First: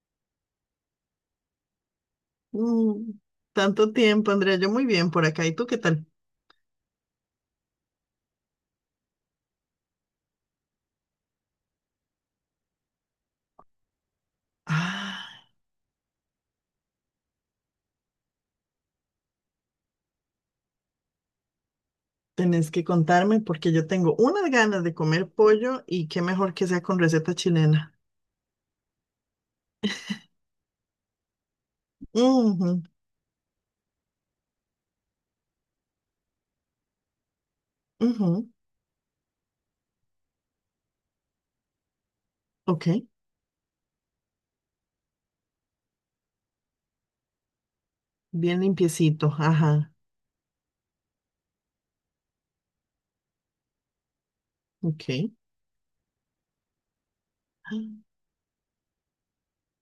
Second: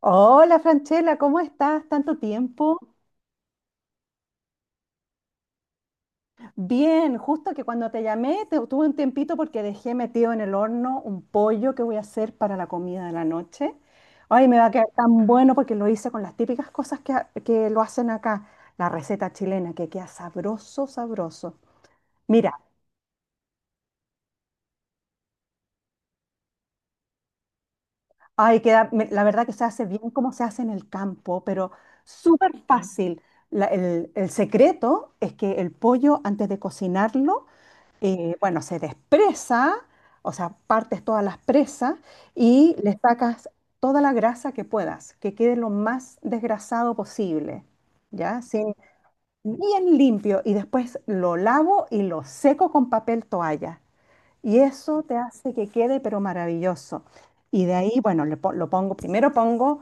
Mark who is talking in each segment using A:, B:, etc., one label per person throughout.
A: Hola Franchela, ¿cómo estás? ¿Tanto tiempo?
B: Mm, tanto tiempo, Andrea. Yo muy bien por acá. ¿Y tú qué tal?
A: Bien, justo que cuando te llamé tuve un tiempito porque dejé metido en el horno un pollo que voy a hacer para la comida de la noche. Ay, me va a quedar tan
B: Ah,
A: bueno porque lo hice con las típicas cosas que, que lo hacen acá, la receta chilena, que queda sabroso, sabroso. Mira,
B: tenés que contarme porque yo tengo unas ganas de comer pollo y qué mejor que sea con receta chilena.
A: ay, queda, la verdad que se hace bien como se hace en el campo, pero súper
B: Ujú.
A: fácil. El secreto es que el pollo, antes de cocinarlo,
B: Ujú.
A: bueno, se despresa, o sea, partes todas las presas y
B: Ok,
A: le sacas toda la grasa que puedas, que quede lo más desgrasado posible, ¿ya?
B: bien
A: Sin,
B: limpiecito. Ajá,
A: bien limpio y después lo lavo y lo seco con papel toalla. Y eso te
B: ok.
A: hace que quede pero maravilloso. Y de ahí, bueno, lo pongo, primero pongo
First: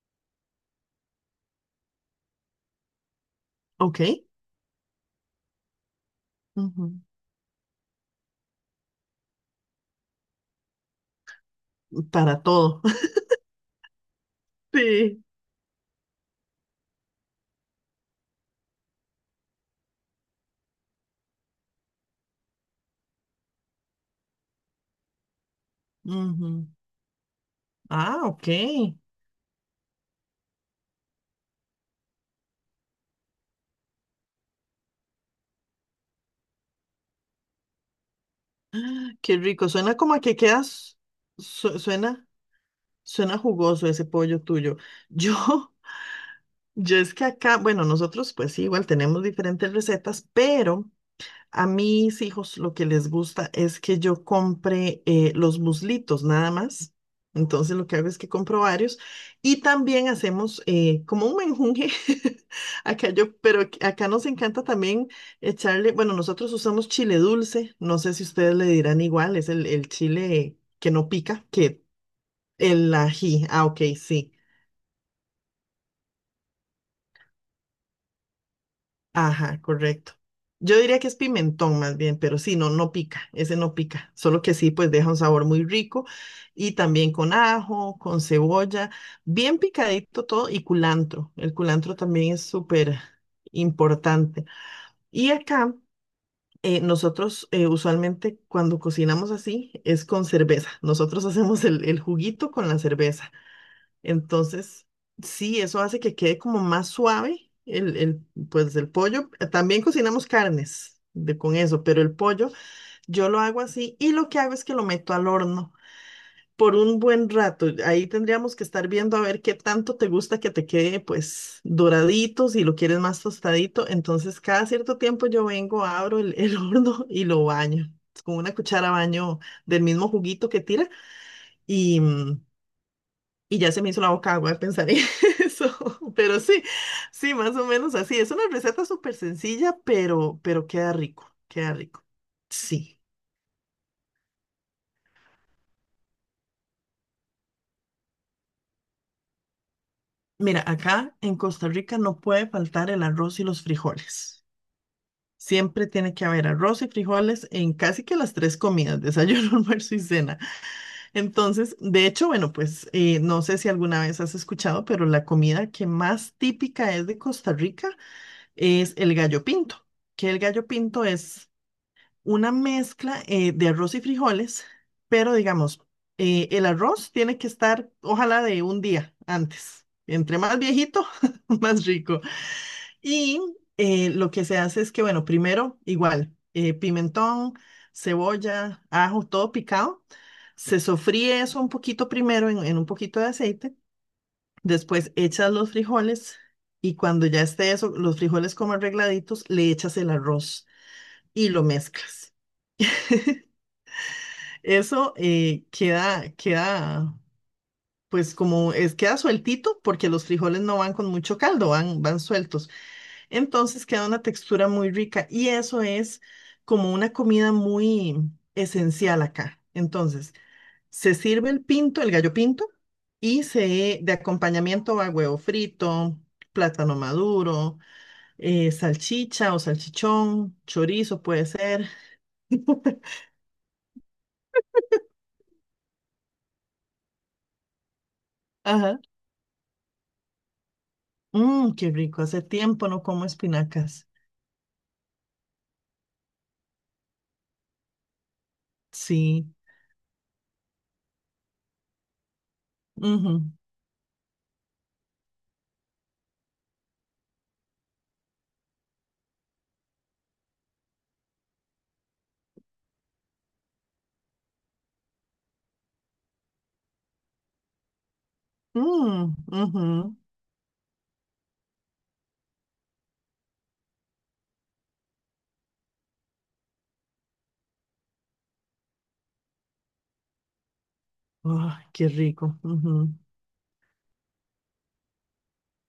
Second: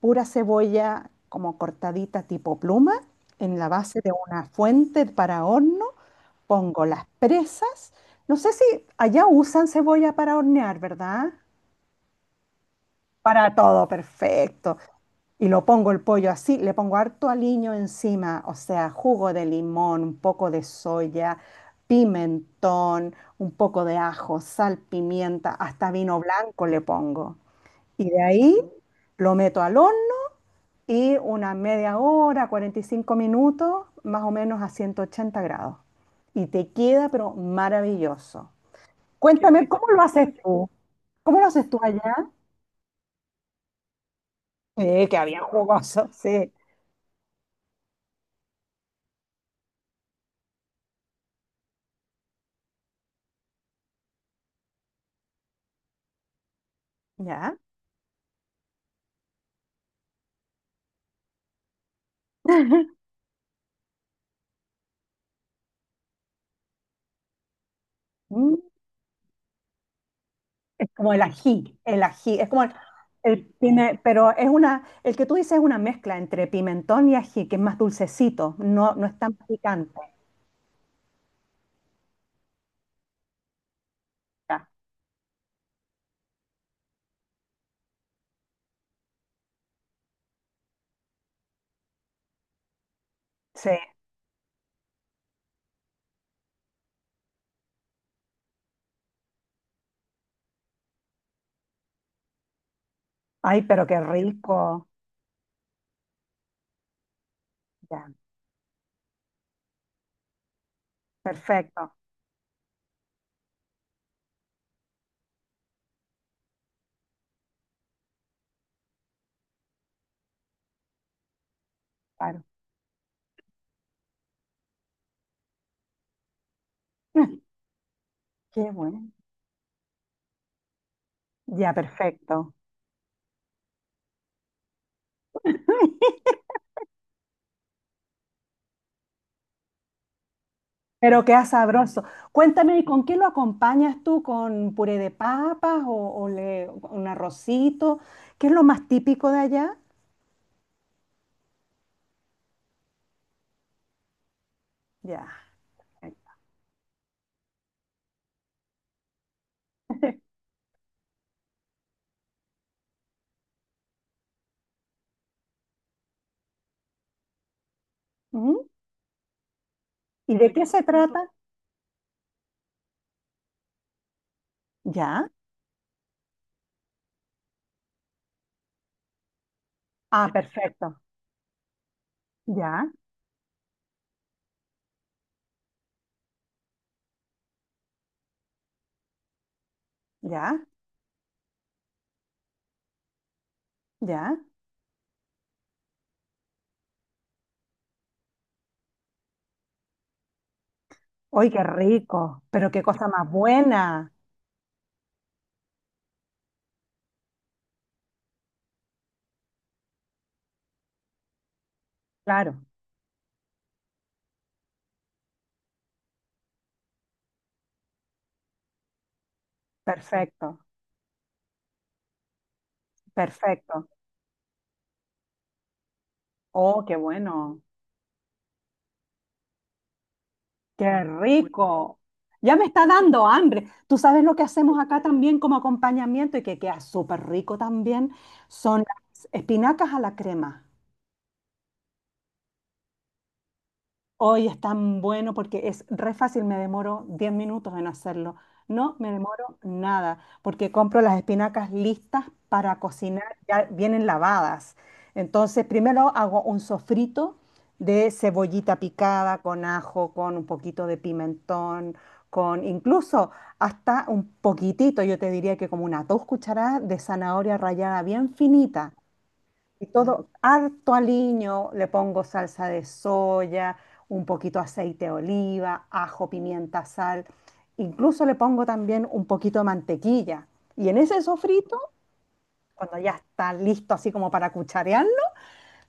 A: pura cebolla como cortadita tipo pluma en la
B: Ok.
A: base de una fuente para horno. Pongo
B: Ujú.
A: las presas. No sé si allá usan cebolla para hornear, ¿verdad?
B: Para todo.
A: Para todo, perfecto.
B: Sí.
A: Y lo pongo el pollo así, le pongo harto aliño encima, o sea, jugo de limón, un poco de soya, pimentón, un poco de ajo, sal, pimienta, hasta vino
B: Ujú.
A: blanco le pongo. Y de
B: Ah, ok.
A: ahí lo meto al horno y una media hora, 45 minutos, más o menos a 180 grados. Y te queda, pero maravilloso.
B: Qué
A: Cuéntame,
B: rico.
A: ¿cómo
B: Suena
A: lo
B: como a
A: haces
B: que
A: tú?
B: quedas,
A: ¿Cómo lo haces tú
B: su-
A: allá?
B: suena, suena jugoso ese pollo tuyo.
A: Que
B: Yo.
A: había jugoso, sí.
B: Yo es que acá, bueno, nosotros pues sí, igual tenemos diferentes recetas, pero a mis hijos lo que les gusta es que yo compre los muslitos nada más.
A: ¿Ya?
B: Entonces lo que hago es que compro varios y también hacemos como un menjunje. Acá yo, pero acá nos encanta también echarle, bueno, nosotros usamos chile dulce, no sé si
A: Mm,
B: ustedes le dirán igual, es el chile
A: es
B: que no
A: como
B: pica, que
A: el ají, es como el,
B: el ají. Ah, ok,
A: pero
B: sí.
A: es una, el que tú dices es una mezcla entre pimentón y ají, que es más dulcecito, no, no es tan
B: Ajá,
A: picante.
B: correcto. Yo diría que es pimentón más bien, pero sí, no, no pica, ese no pica, solo que
A: Ya,
B: sí, pues deja un sabor muy rico y también con ajo, con cebolla, bien picadito todo y culantro. El culantro también es súper
A: sí,
B: importante. Y acá nosotros usualmente cuando cocinamos así es con cerveza. Nosotros hacemos el juguito con la cerveza.
A: ay, pero qué
B: Entonces,
A: rico.
B: sí, eso hace que quede como más suave
A: Ya,
B: pues el pollo. También cocinamos carnes de, con eso,
A: perfecto,
B: pero el pollo yo lo hago así y lo que hago es que lo meto al horno por un buen rato. Ahí tendríamos que estar viendo a ver qué tanto te gusta que te quede pues
A: claro.
B: doradito, si lo quieres más tostadito. Entonces, cada cierto tiempo yo vengo, abro el horno y lo baño. Con una
A: Qué
B: cuchara
A: bueno.
B: baño del mismo juguito que tira
A: Ya,
B: y mm,
A: perfecto.
B: y ya se me hizo la boca agua de pensar en eso. Pero sí, sí, más o menos así. Es una receta súper sencilla, pero queda
A: Pero
B: rico,
A: queda
B: queda
A: sabroso.
B: rico.
A: Cuéntame, ¿y
B: Sí.
A: con qué lo acompañas tú? ¿Con puré de papas o, un arrocito? ¿Qué es lo más típico de allá?
B: Mira, acá en Costa Rica no puede faltar el arroz y los frijoles.
A: Ya.
B: Siempre tiene que haber arroz y frijoles en casi que las tres comidas, desayuno, almuerzo y cena. Entonces, de hecho, bueno, pues no sé si alguna vez has escuchado, pero la comida que más típica es de Costa Rica
A: ¿Mm?
B: es el gallo pinto, que
A: ¿Y
B: el
A: de qué
B: gallo
A: se
B: pinto
A: trata?
B: es una mezcla de arroz y frijoles,
A: Ya.
B: pero digamos, el arroz tiene que estar, ojalá, de un día antes.
A: Ah,
B: Entre más
A: perfecto.
B: viejito, más rico.
A: Ya,
B: Y lo que se hace es que, bueno, primero, igual, pimentón, cebolla, ajo, todo picado.
A: ya,
B: Se sofríe eso un poquito primero en un poquito de aceite.
A: ya.
B: Después echas los frijoles y cuando ya esté eso, los frijoles como arregladitos, le echas el arroz y
A: ¡Uy, qué
B: lo mezclas.
A: rico! Pero qué cosa más buena.
B: Eso queda, pues como es, queda sueltito porque los frijoles no van con mucho caldo, van
A: Claro,
B: sueltos. Entonces queda una textura muy rica y eso es como una comida muy esencial acá. Entonces,
A: perfecto,
B: se sirve el pinto, el gallo pinto, y
A: perfecto.
B: se, de acompañamiento va huevo frito,
A: Oh,
B: plátano
A: qué bueno.
B: maduro, salchicha o salchichón,
A: Qué
B: chorizo puede ser.
A: rico. Ya me está dando hambre. Tú sabes lo que hacemos acá también como acompañamiento y que queda súper rico también, son
B: Ajá.
A: las espinacas a la crema.
B: Mmm, qué rico. Hace tiempo no como espinacas.
A: Hoy es tan bueno porque es re fácil, me demoro 10 minutos en hacerlo. No me
B: Sí.
A: demoro nada, porque compro las espinacas listas para cocinar,
B: Ujú.
A: ya vienen lavadas. Entonces, primero hago un sofrito de cebollita picada con ajo, con un poquito de pimentón, con incluso hasta un poquitito, yo te diría que como una 2 cucharadas de zanahoria rallada bien finita.
B: Mm,
A: Y
B: ujú.
A: todo, harto aliño, le pongo salsa de soya, un poquito aceite de oliva, ajo, pimienta, sal. Incluso le pongo también un poquito de mantequilla. Y en ese sofrito,
B: Ay, qué rico.
A: cuando
B: Ujú.
A: ya está listo así como para cucharearlo,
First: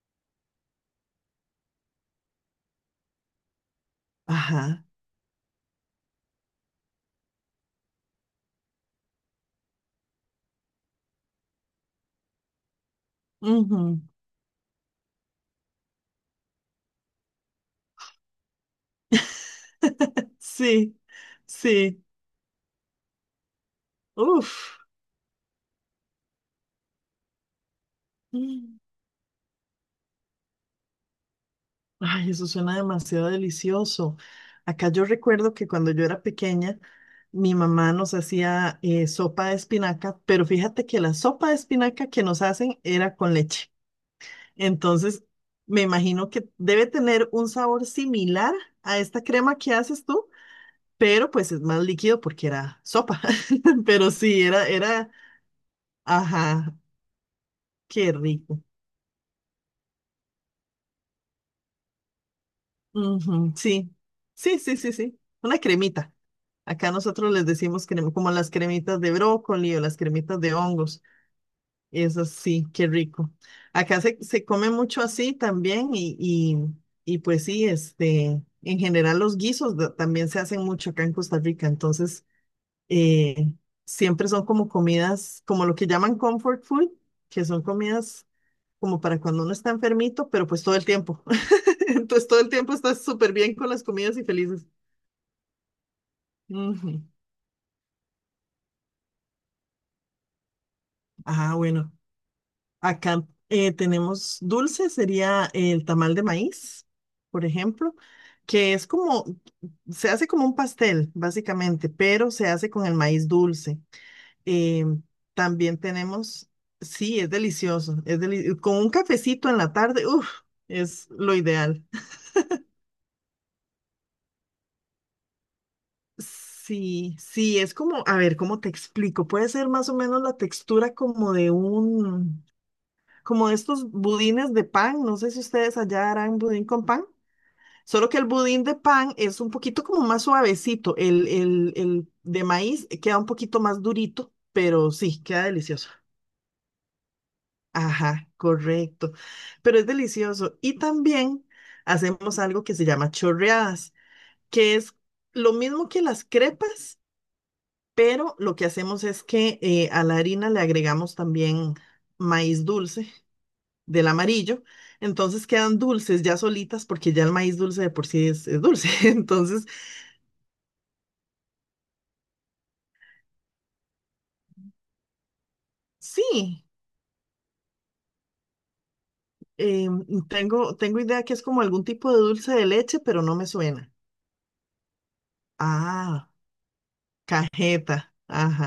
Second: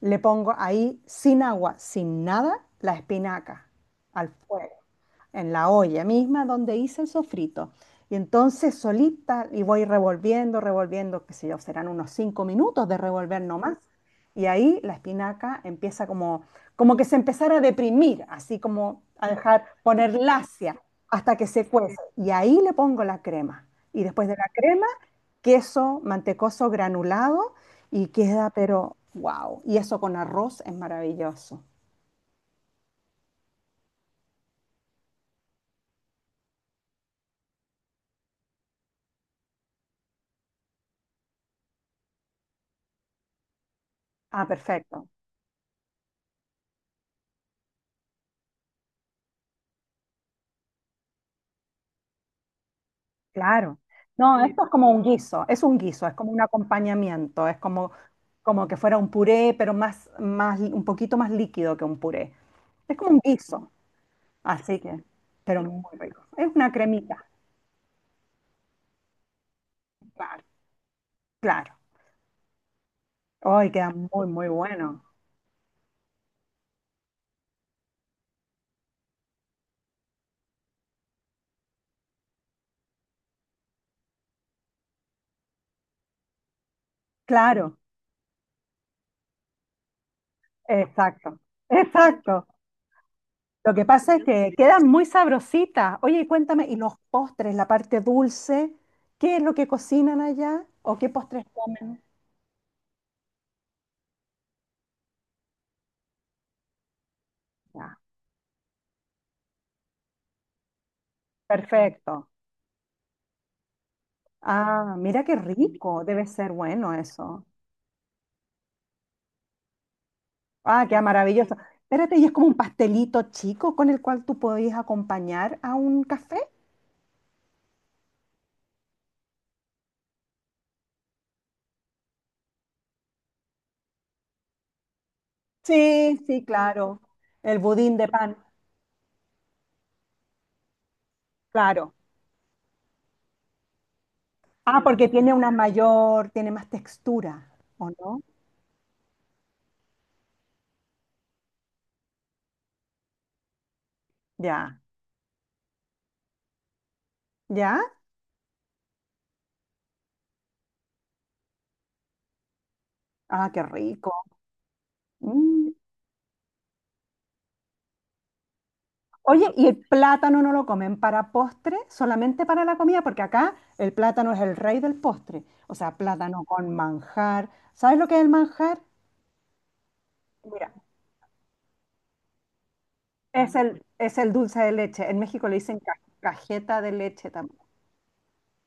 A: le pongo ahí sin agua, sin nada, la espinaca al fuego
B: Ajá.
A: en la olla misma donde hice el sofrito. Y entonces solita y voy revolviendo, revolviendo, qué sé yo, serán unos 5 minutos de revolver nomás.
B: Ujú.
A: Y ahí la espinaca empieza como, como que se empezara a deprimir, así como a dejar poner lacia
B: Sí,
A: hasta que se cuece.
B: sí.
A: Y ahí le pongo la crema. Y después de la
B: Uf.
A: crema, queso mantecoso granulado y queda,
B: Mm.
A: pero wow. Y eso con arroz es maravilloso.
B: Ay, eso suena demasiado delicioso. Acá yo recuerdo que cuando yo era pequeña, mi mamá nos hacía sopa de espinaca, pero fíjate que la sopa de espinaca que nos hacen era con leche.
A: Ah, perfecto.
B: Entonces, me imagino que debe tener un sabor similar a esta crema que haces tú. Pero pues es más líquido porque era sopa.
A: Claro.
B: Pero sí,
A: No, esto
B: era,
A: es como un guiso, es como un
B: ajá,
A: acompañamiento, es como,
B: qué rico.
A: como que fuera un puré, pero más, más, un poquito más líquido que un puré. Es como un
B: Ujú,
A: guiso,
B: sí, sí, sí,
A: así
B: sí,
A: que,
B: sí. Una
A: pero muy
B: cremita.
A: rico. Es una
B: Acá
A: cremita,
B: nosotros les decimos crema, como las cremitas de brócoli o las cremitas
A: claro,
B: de hongos.
A: claro.
B: Esas sí, qué rico.
A: Ay, queda
B: Acá se,
A: muy,
B: se
A: muy
B: come mucho
A: bueno.
B: así también y, pues sí, este, en general los guisos también se hacen mucho acá en Costa Rica. Entonces, eh, siempre son como comidas, como lo que llaman comfort food, que son
A: Claro,
B: comidas como para cuando uno está enfermito, pero pues todo el tiempo.
A: exacto,
B: Entonces todo
A: exacto.
B: el tiempo estás súper bien con
A: Lo
B: las
A: que pasa
B: comidas
A: es
B: y
A: que
B: felices.
A: quedan muy sabrositas. Oye, y cuéntame, ¿y los
B: Ujú.
A: postres, la parte dulce? ¿Qué es lo que cocinan allá o qué postres
B: Ah, bueno,
A: comen?
B: acá tenemos dulce, sería el tamal de maíz, por ejemplo,
A: Ya,
B: que es como, se hace como un pastel, básicamente,
A: perfecto.
B: pero se hace con el maíz dulce. Eh,
A: Ah, mira qué
B: también
A: rico, debe
B: tenemos,
A: ser bueno
B: sí, es
A: eso.
B: delicioso, con un cafecito en la tarde, uff,
A: Ah, qué
B: es lo
A: maravilloso.
B: ideal.
A: Espérate, ¿y es como un pastelito chico con el cual tú podías acompañar a un café?
B: Sí, sí, es como, a ver, ¿cómo te explico? Puede ser más o menos la textura como de un, como de estos budines de pan, no sé si ustedes allá
A: Sí,
B: harán
A: sí,
B: budín con
A: claro.
B: pan,
A: El budín de
B: solo que el
A: pan,
B: budín de pan es un poquito como más suavecito, el, el,
A: claro.
B: el de maíz queda un poquito más durito,
A: Ah,
B: pero
A: porque
B: sí,
A: tiene
B: queda
A: una
B: delicioso.
A: mayor, tiene más textura, ¿o no?
B: Ajá, correcto. Pero es delicioso. Y también hacemos algo que se llama chorreadas, que
A: Ya,
B: es lo mismo que las crepas,
A: ya.
B: pero lo que hacemos es que a la harina le agregamos también maíz dulce
A: Ah, qué
B: del
A: rico.
B: amarillo. Entonces
A: Mm.
B: quedan dulces ya solitas porque ya el maíz dulce de por sí es dulce.
A: Oye, ¿y
B: Entonces,
A: el plátano no lo comen para postre? Solamente para la comida, porque acá el plátano es el rey del postre. O sea, plátano
B: sí,
A: con manjar. ¿Sabes lo que es el manjar?
B: eh,
A: Mira,
B: tengo idea que es como algún tipo de dulce de leche, pero no me suena.
A: es el dulce de leche. En México le dicen
B: Ah,
A: cajeta de leche también.
B: cajeta.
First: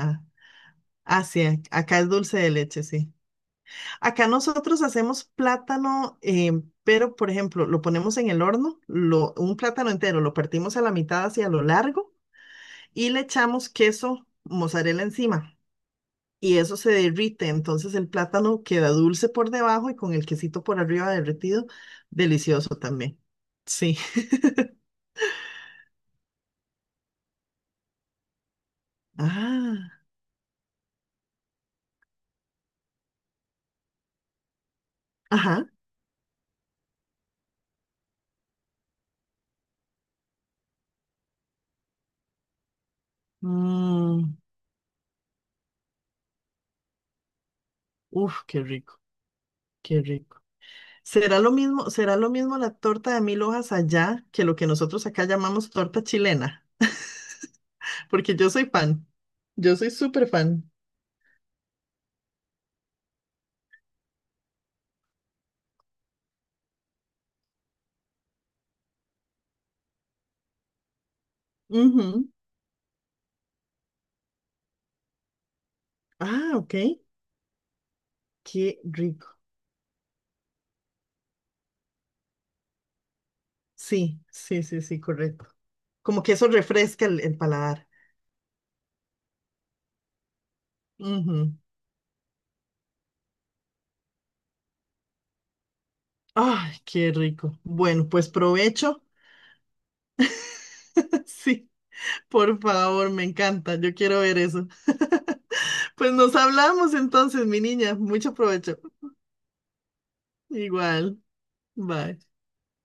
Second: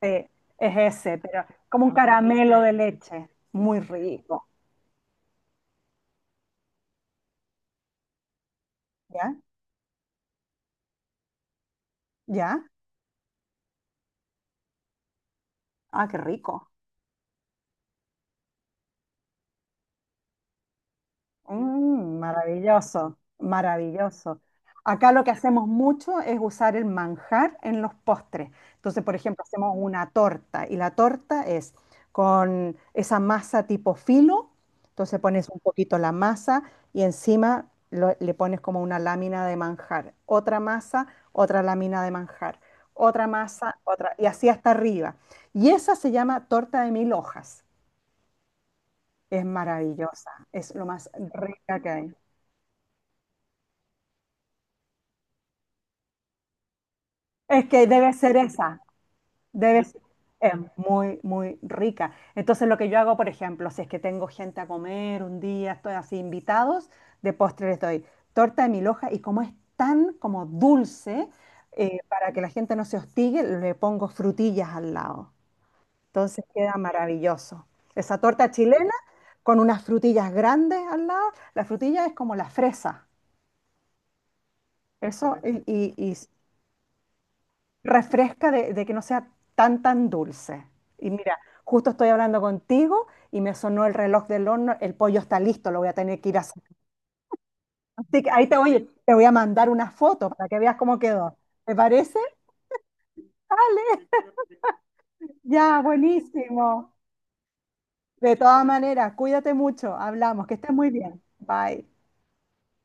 A: Sí, es ese,
B: Así
A: pero
B: es,
A: como un
B: acá es dulce de
A: caramelo de
B: leche, sí.
A: leche. Muy
B: Acá
A: rico.
B: nosotros hacemos plátano, pero por ejemplo, lo ponemos en el horno,
A: ¿Ya?
B: un plátano entero, lo partimos a la mitad hacia lo largo
A: ¿Ya?
B: y le echamos queso mozzarella encima.
A: Ah, qué
B: Y
A: rico.
B: eso se derrite, entonces el plátano queda dulce por debajo y con el quesito por arriba derretido,
A: Mm,
B: delicioso
A: maravilloso,
B: también. Sí.
A: maravilloso. Acá lo que hacemos mucho es usar el manjar en los postres. Entonces, por ejemplo, hacemos
B: Ah,
A: una torta y la torta es con esa masa tipo filo. Entonces pones un
B: ajá.
A: poquito la masa y encima le pones como una lámina de manjar. Otra masa, otra lámina de manjar. Otra masa, otra. Y
B: Mm,
A: así hasta arriba. Y esa se llama torta de mil hojas.
B: uf, qué rico,
A: Es
B: qué rico.
A: maravillosa. Es lo más rica que hay.
B: Será lo mismo la torta de mil hojas allá que lo que nosotros acá llamamos torta chilena?
A: Es que debe
B: Porque
A: ser
B: yo soy
A: esa,
B: fan. Yo
A: debe
B: soy
A: ser,
B: súper
A: es
B: fan.
A: muy, muy rica. Entonces lo que yo hago, por ejemplo, si es que tengo gente a comer un día, estoy así invitados, de postre les doy torta de mil hojas y como es tan como dulce,
B: Ujú.
A: para que la gente no se hostigue, le pongo frutillas al lado. Entonces
B: Ah,
A: queda
B: ok.
A: maravilloso. Esa torta
B: Qué
A: chilena
B: rico.
A: con unas frutillas grandes al lado, la frutilla es como la fresa.
B: Sí, sí, sí, sí,
A: Eso,
B: correcto.
A: y, y
B: Como que eso refresca el paladar.
A: refresca de que no sea tan, tan dulce. Y mira,
B: Ujú.
A: justo estoy hablando contigo y me sonó el reloj del horno, el pollo está listo, lo voy a tener que ir a hacer.
B: Ay, qué rico. Bueno,
A: Así
B: pues
A: que ahí
B: provecho.
A: te voy a mandar una foto para que veas cómo quedó.
B: Sí,
A: ¿Te parece?
B: por favor, me encanta.
A: Vale,
B: Yo quiero ver eso.
A: ya,
B: Pues nos
A: buenísimo.
B: hablamos entonces, mi niña. Mucho
A: De todas
B: provecho.
A: maneras, cuídate mucho, hablamos, que estés muy
B: Igual.
A: bien. Bye.
B: Bye.